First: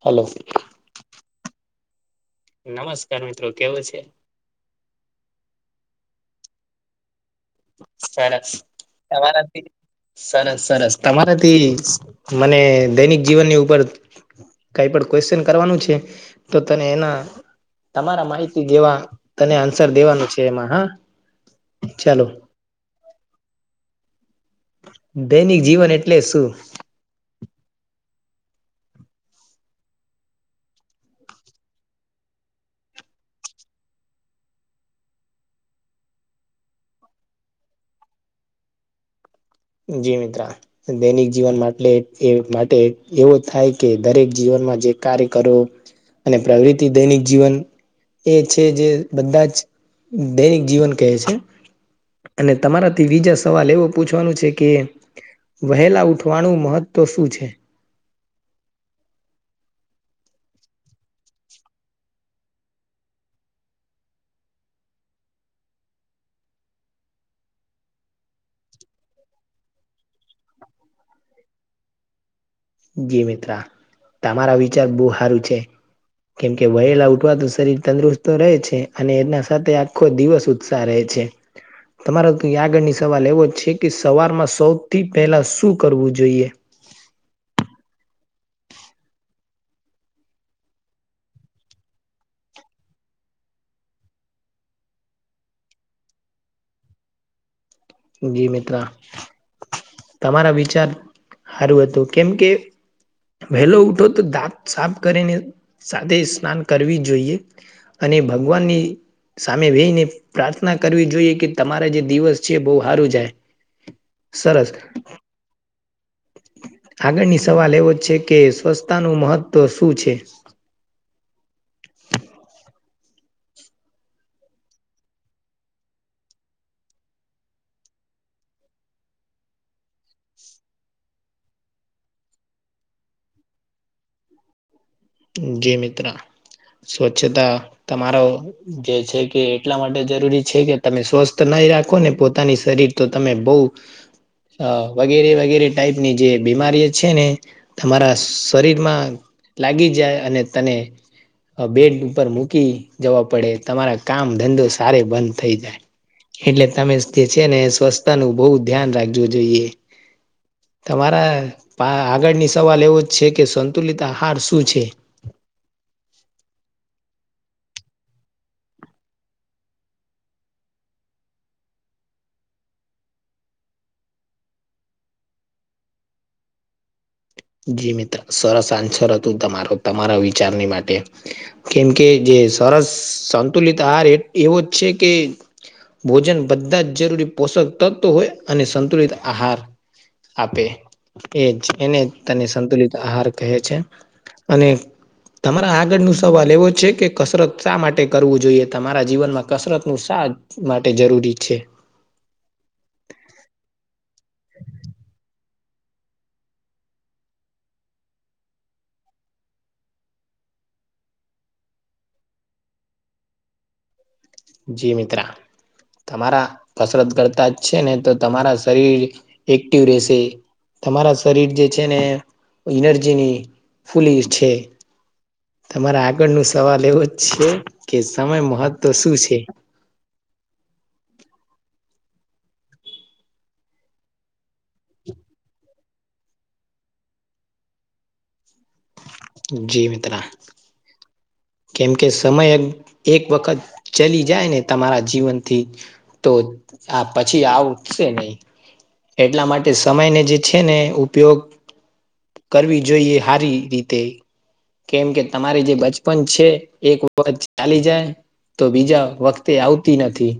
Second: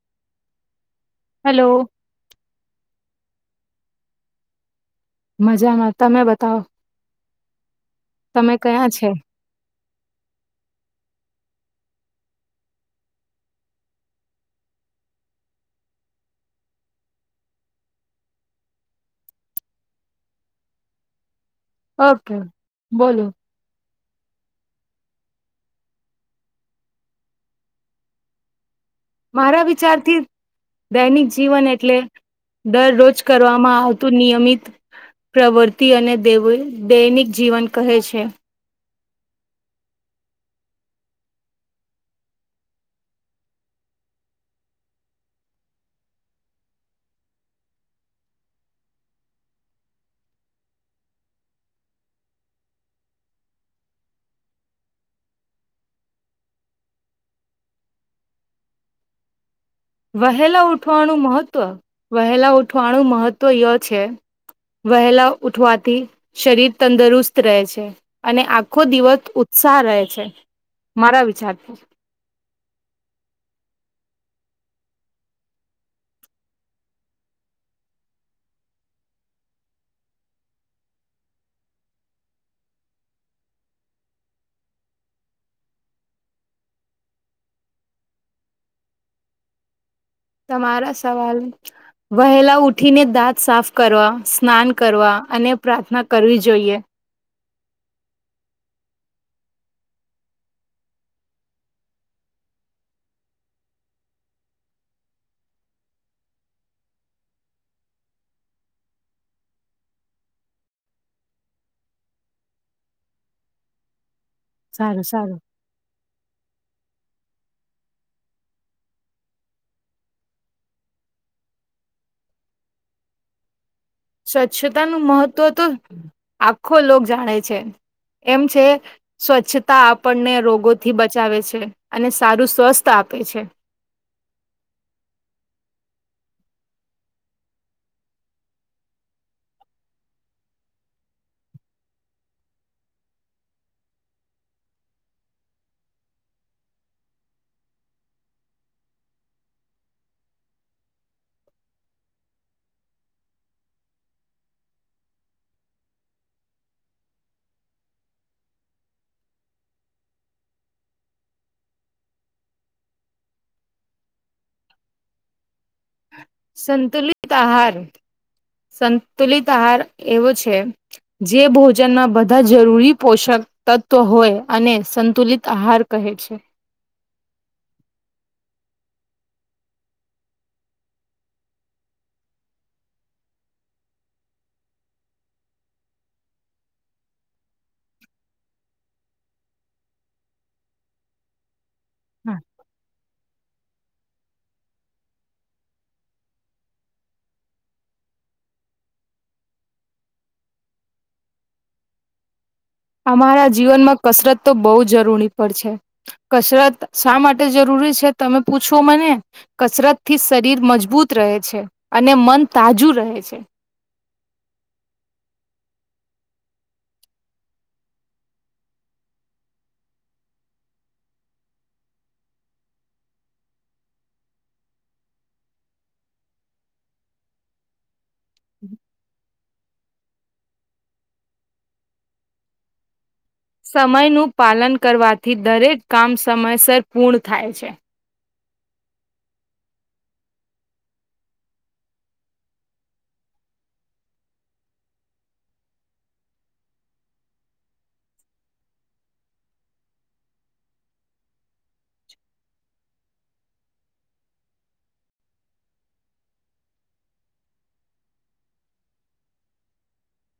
Hello. Hello. નમસ્કાર મિત્રો, કેવો છે? મજામાં. તમે બતાવો? સરસ તમે કયાં છે તમાવાથી સરસ સરસ. તમારાથી મને દૈનિક જીવનની ઉપર કઈ પણ ક્વેશચન કરવાનું છે, તો તને એના તમારા માહિતી દેવા તને આન્સર દેવાનું છે એમાં હા. ચાલો ઓકે બોલો. દૈનિક જીવન એટલે શું? મારા વિચારથી દૈનિક જીવન એટલે દરરોજ કરવામાં આવતું નિયમિત પ્રવૃતિ અને દેવ દૈનિક જીવન કહે છે. જીમિત્રા [unintelligible] દૈનિક જીવન માટે એ માટે એવો થાય કે દરેક જીવનમાં જે કાર્ય કરો અને પ્રવૃતિ દૈનિક જીવન એ છે જે બધા જ દૈનિક જીવન કહે છે. અને તમારા થી બીજા સવાલ એવો પૂછવાનું છે. કે વહેલા ઉઠવાનું મહત્વ શું છે? વહેલા ઉઠવાનું મહત્વ, વહેલા ઉઠવાનું મહત્વ ય છે. વહેલા ઉઠવાથી શરીર તંદરુસ્ત રહે છે. અને આખો દિવસ ઉત્સાહ રહે છે મારા વિચારથી. જી મિત્રા, તમારા વિચાર બહુ સારું છે. કેમકે વહેલા ઉઠવા તો શરીર તંદુરસ્ત રહે છે અને એના સાથે આખો દિવસ સારો રહે છે. તમારા તો આગળની સવાલ એવો જ છે કે સવારમાં સૌથી પહેલાં શું કરવું જોઈએ? તમારા સવાલ વહેલા ઉઠીને દાંત સાફ કરવા, સ્નાન કરવા અને પ્રાર્થના કરવી જોઈએ જી મિત્ર, તમારા વિચાર સારું હતું કેમ કે વહેલો ઉઠો તો દાંત સાફ કરીને સાથે સ્નાન કરવી જોઈએ અને ભગવાનની સામે બેહી ને પ્રાર્થના કરવી જોઈએ કે તમારા જે દિવસ છે જે બહ હારું જાય. સરસ. સારું સારું. આગળની સવાલ એવો જ છે, કે સ્વચ્છતાનું મહત્વ શું છે? સ્વચ્છતાનું મહત્ત્વ તો આખો લોક જાણે છે, એમ છે સ્વચ્છતા આપણને રોગોથી બચાવે છે અને સારું સ્વસ્થ આપે છે. જી મિત્ર સ્વચ્છતા તમારો જે છે કે એટલા માટે જરૂરી છે કે તમે સ્વસ્થ નહી રાખોને પોતાની શરીર તો તમે બહ વગેરે વગેરે ટાઈપની જે બીમારી છે ને તમારા શરીરમાં લાગી જાય અને તને બેડ ઉપર મૂકી જવા પડે, તમારા કામ ધંધો સારે બંધ થઈ જાય. એટલે તમે જે છે ને સ્વસ્થતાનું બહુ ધ્યાન રાખવું જોઈએ. તમારા પા આગળની સવાલ એવો જ છે, કે સંતુલિત આહાર શું છે? સંતુલિત આહાર, સંતુલિત આહાર એવો છે જે ભોજનમાં બધા જરૂરી પોષક તત્વ હોય અને સંતુલિત આહાર કહે છે. જી મિત્ર સરસ આન્સર હતું તમારો તમારા વિચારની માટે. કેમ કે જે સરસ સંતુલિત આહાર અ એવો જ છે કે ભોજન બધા જ જરૂરી પોષક તત્વો હોય અને સંતુલિત આહાર આપે એજ એને તને સંતુલિત આહાર કહે છે. અને તમારા આગળ નુ સવાલ એવો છે કે કસરત શા માટે કરવું જોઈએ તમારા જીવનમાં કસરત નું શા માટે જરૂરી છે. અમારા જીવનમાં કસરત તો બહુ જ જરૂરી પડ છે. કસરત શા માટે જરૂરી છે તમે પૂછો મને? કસરત થી શરીર મજબૂત રહે છે અને મન તાજું રહે છે. જી મિત્રા તમારા કસરત કરતા જ છે ને તો તમારા શરીર એક્ટિવ રહેશે. તમારા શરીર જે છે ને એનર્જીની ફૂલી છે. તમારા આગળ નુ સવાલ એવો છે કે સમય મહત્વ શું છે. સમયનું પાલન કરવાથી દરેક કામ સમયસર પૂર્ણ થાય છે. જી મિત્રા કેમ કે સમય એક વખત ચલી જાય ને તમારા જીવનથી. તો આ પછી આવ ઉઠશે નહી. એટલા માટે સમયને જે છે ને ઉપયોગ કરવી જોઈએ હારી રીતે કેમ કે તમારે જે બચ પણ છે એક વખત ચાલી જાય તો બીજા વખતે આવતી નથી.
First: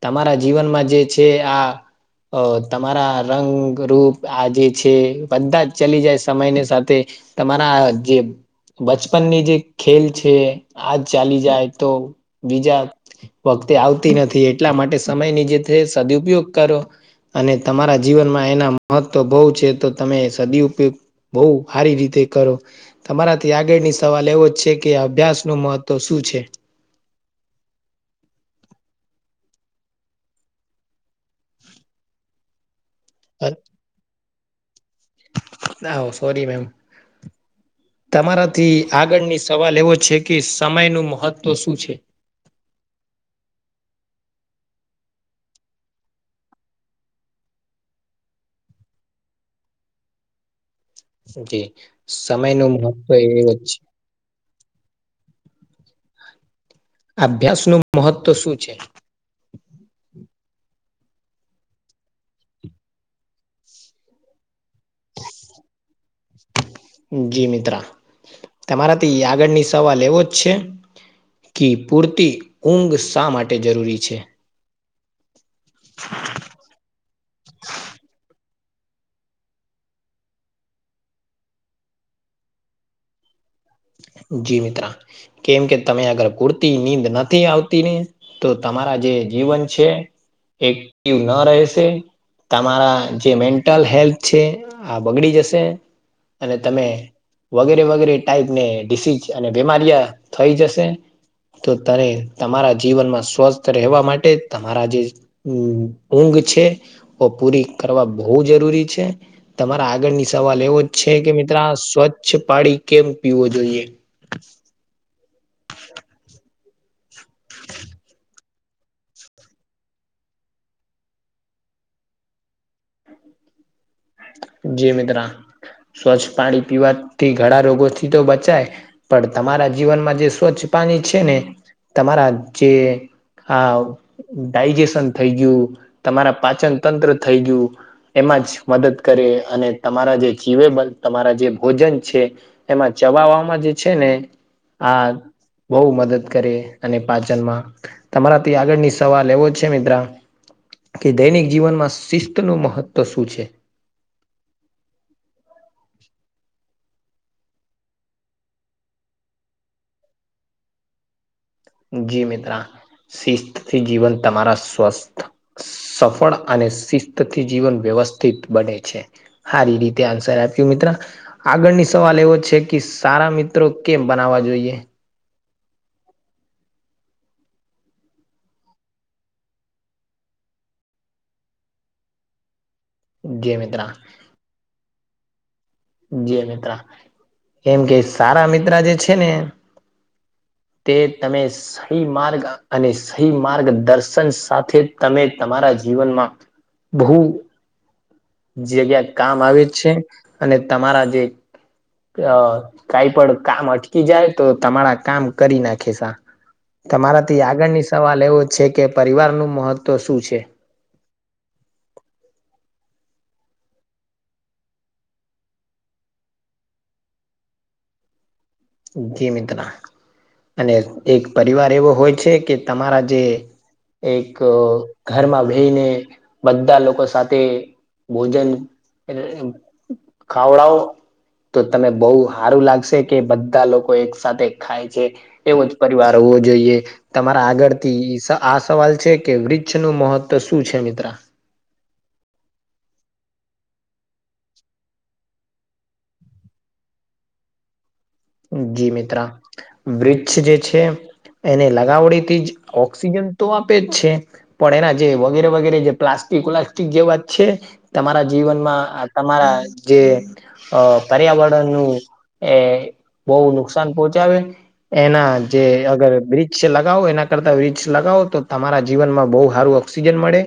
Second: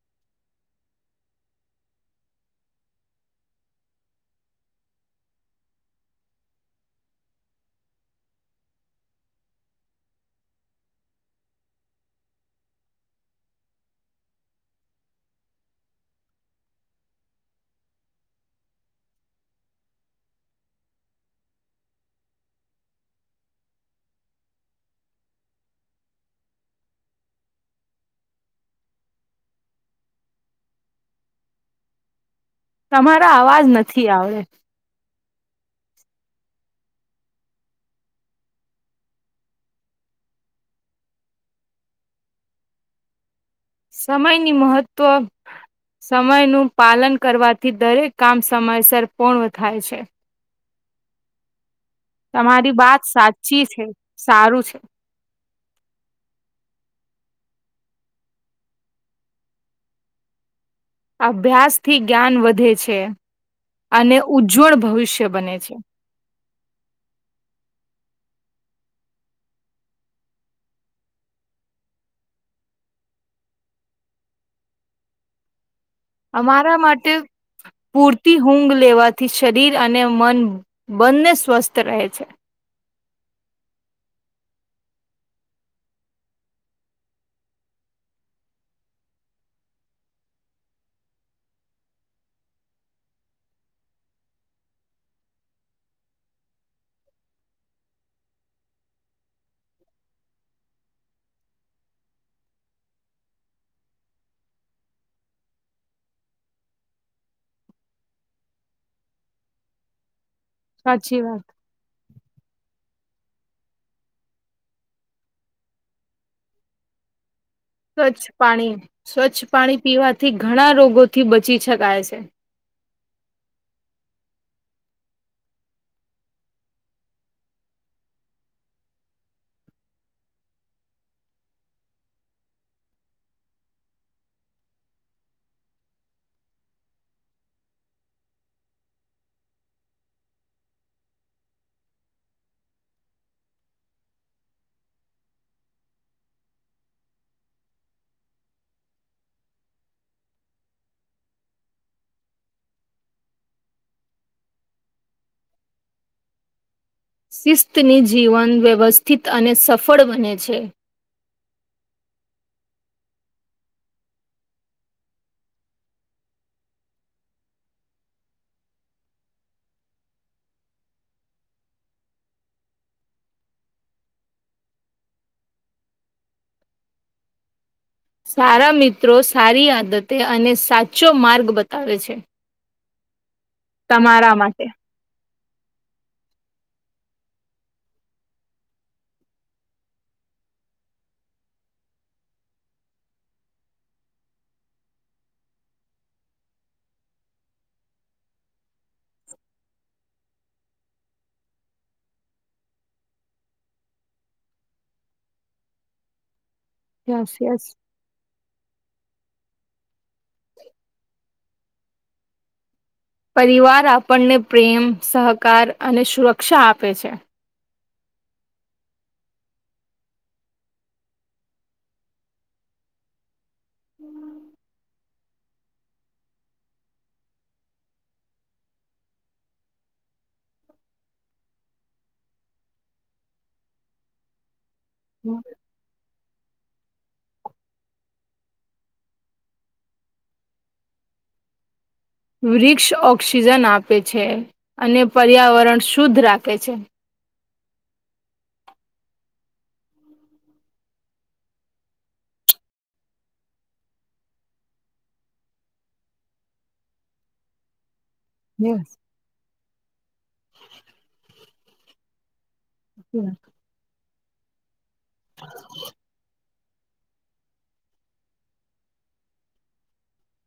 તમારા જીવનમાં જે છે આ અ તમારા રંગરૂૂપ આ જે છે બધા જ ચલી જાય સમયની સાથે તમારા જે બચપન ની જે ખેલ છે આજ ચાલી જાય તો બીજા વખતે આવતી નથી એટલા માટે સમયની જે છે સદુપયોગ કરો અને તમારા જીવનમાં એના મહત્વ બહુ છે તો તમે સદી ઉપયોગ બઉ હારી રીતે કરો તમારાથી આગળની સવાલ એવો છે. કે અભ્યાસ ન મહત્વ શું છે. તમારા અવાજ નથી આવે. ના હો સોરી મેમ તમારાથી આગળની સવાલ એવો છે કે સમયનું મહત્ત્વ શું છે. સમયની મહત્વ સમય નું પાલન કરવાથી દરેક કામ સમયસર પૂર્ણ થાય છે. જી સમય નો તમારી વાત મહત્વ એવો સાચી છે. સારું છે અભ્યાસ નું મહત્વ શું છે. અભ્યાસ થી જ્ઞાન વધે છે અને ઉજ્જવળ ભવિષ્ય બને છે. જી મિત્રા તમારાથી આગળની સવાલ એવો જ છે. ક પૂરતી ઊંઘ શા માટે જરૂરી છે. અમારા માટે પૂરતી ઊઘ લેવાથી શરીર અને મન બંને સ્વસ્થ રહે છે. જી મિત્રા કેમ કે તમે આગર કુર્તી નીંદ નથી આવતી ને તો તમારા જે જીવન છે એક્ટિવ ન રહેશે. તમારા જે મેન્ટલ હેલ્થ છે આ બગડી જશે. અને તમે વગેરે વગેરે ટાઈપને ડિસીઝ અને બીમારીયા થઈ જશે. તો તને તમારા જીવનમાં સ્વસ્થ રહેવા માટે તમારા જે ઊંઘ છે ઓ પૂરી કરવા બહુ જરૂરી છે. તમારા આગળની સવાલ એવો જ છે સાચી કે વાત. મિત્ર સ્વચ્છ પાણી કેમ પીવો જોઈએ? સ્વચ્છ પાણી સ્વચ્છ પાણી પીવાથી ઘણા રોગોથી બચી શકાય છે જી મિત્ર સ્વચ્છ પાણી પીવાથી ઘણા રોગોથી તો બચાય પણ તમારા જીવનમાં જે સ્વચ્છ પાણી છે ને તમારા જે હા ડાયજેશન થઈ ગયું, તમારા પાચન તંત્ર થઈ ગયું, એમાં જ મદદ કરે અને તમારા જે જીવે બલ તમારા જે ભોજન છે એમાં ચબવામાં જે છે ને આ બહુ મદદ કરે અને પાચનમાં તમારાથી આગળની સવાલ લ એવો છે મિત્ર? કે દૈનિક જીવનમાં શિસ્ત નું મહત્વ શું છે? શિસ્તની જીવન વ્યવસ્થિત અને સફળ બને છે જી મિત્રા શિસ્તથી જીવન તમારા સ્વસ્થ સફળ અને શિસ્તથી જીવન વ્યવસ્થિત બને છે સારી રીતે આન્સર આપ્યું મિત્ર આગળની સવાલ એવો છે કે સારા મિત્રો કેમ બનાવવા જોઈએ? સારા મિત્રો સારી આદતે અને સાચો માર્ગ બતાવે છે. ગેમિ તમારા માટે જે મિત્ર એમ કે સારા મિત્ર જે છે ને? તે તમે? સહી માર્ગ અને સહી માર્ગ દર્શન સાથે તમે તમારા જીવનમાં બહુ જગ્યા કામ આવે છે અને તમારા જે અ કાઈ પણ કામ અટકી જાય તો તમારા કામ કરી નાખે સા યસ તમારાથી યસ. આગળની સવાલ એવો છે કે પરિવાર નું મહત્વ શું છે? પરિવાર આપણને પ્રેમ સહકાર અને સુરક્ષા આપે છે. જી મિત્ર અને એક પરિવાર એવો હોય છે કે તમારા જે એક ઘરમાં વહીને બધા લોકો સાથે ભોજન એ ખાવડાવ તો તને બહુ સારું લાગશે કે બધા લોકો એક સાથેથે ખાય છે હમ. એવો જ પરિવાર હોવો જોઈએ. તમારા આગળથી આ સવાલ છે કે વૃક્ષ નું મહત્વ શું છે મિત્ર વૃક્ષ ઓક્સિજન આપે છે અને પર્યાવરણ શુદ્ધ રાખે છે. જી મિત્રા વૃક્ષ જે છે એને લગાવડીથી જ ઓક્સિજન તો આપે જ છે પણ એના જે વગેરે વગેરે જે પ્લાસ્ટિક વ્લાસ્ટિક જે વાત છે તમારા યસ. જીવનમાં તમારા જે પર્યાવરણ નું એ બહુ હમ નુકસાન પોહોંચડે એના જે અગર બ્રજ લગાવો એના કરતા વીક્ષ લગાવો તો તમારા જીવનમાં બહુ સારું ઓક્સિજન મળે.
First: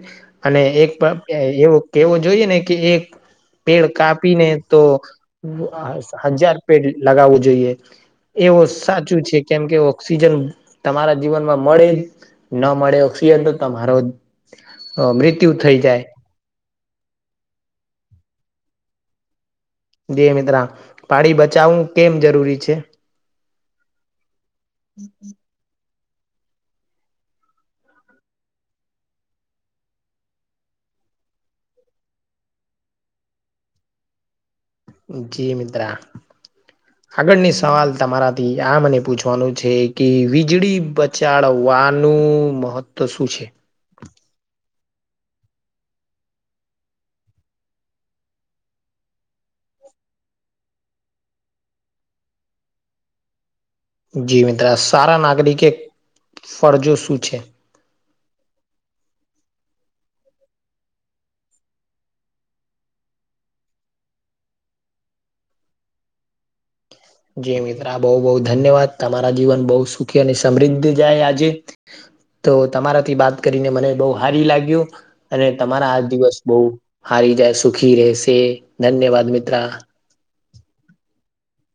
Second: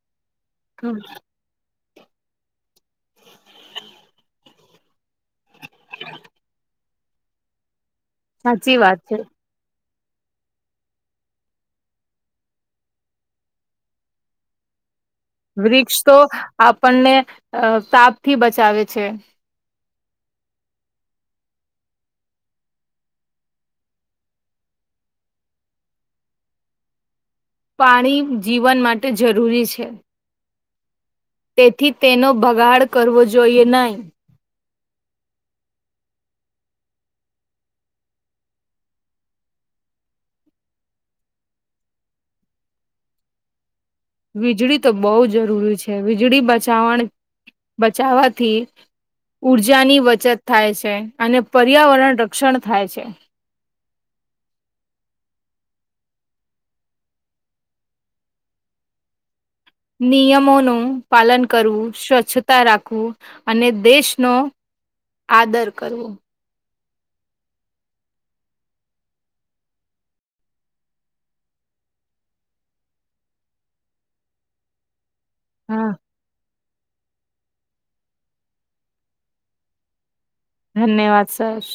અને એક એવો કેવો જોઈએ ને કે એક પેડ કાપીને તો હજાર પેડ લગાવવું જોઈએ એવું સાચી વાત સાચું છે. કેમ કે ઓક્સિજન તમારા જીવનમાં મળે. ન મળે ઓક્સિજન તો તમારો મૃત વૃક્ષ તો આપણને તાપ થી બચાવે છે. દ મિત્ર પાડી બચાવવું કેમ જરૂરી છે? હમમ પાણી જીવન માટે જરૂરી છે. તેથી તેનો ભગાડ કરવો જોઈએ નહી. જે મિત્રા ખબરની સવાલ તમારાથી આ મને પૂછવાનું છે કે વીજળી બ ચળવાનું મહત્ત્વ શું છે? વીજળી તો બહુ જરૂરી છે, વીજળી બચાવણ બચાવવાથી ઉર્જાની બચત થાય છે, અને પર્યાવરણ રક્ષણ થાય છે. જે મિત્રા સારા નાગરિકે ફરજો શું છે? નિયમોનું પાલન કરવું, સ્વચ્છતા રાખવું, અને દેશનો આદર કરવો. જે મિત્રા બહુ બહુ ધન્યવાદ, તમારા જીવન બહુ સુખી અને સમૃદ્ધ જાય આજે. તો તમારાથી બાત કરીને મને બહુ હારી લાગ્યું. અને તમારા હા આ દિવસ બહુ હારી જાય સુખી રહેશે, ધન્યવાદ મિત્રા. ધન્યવાદ સર.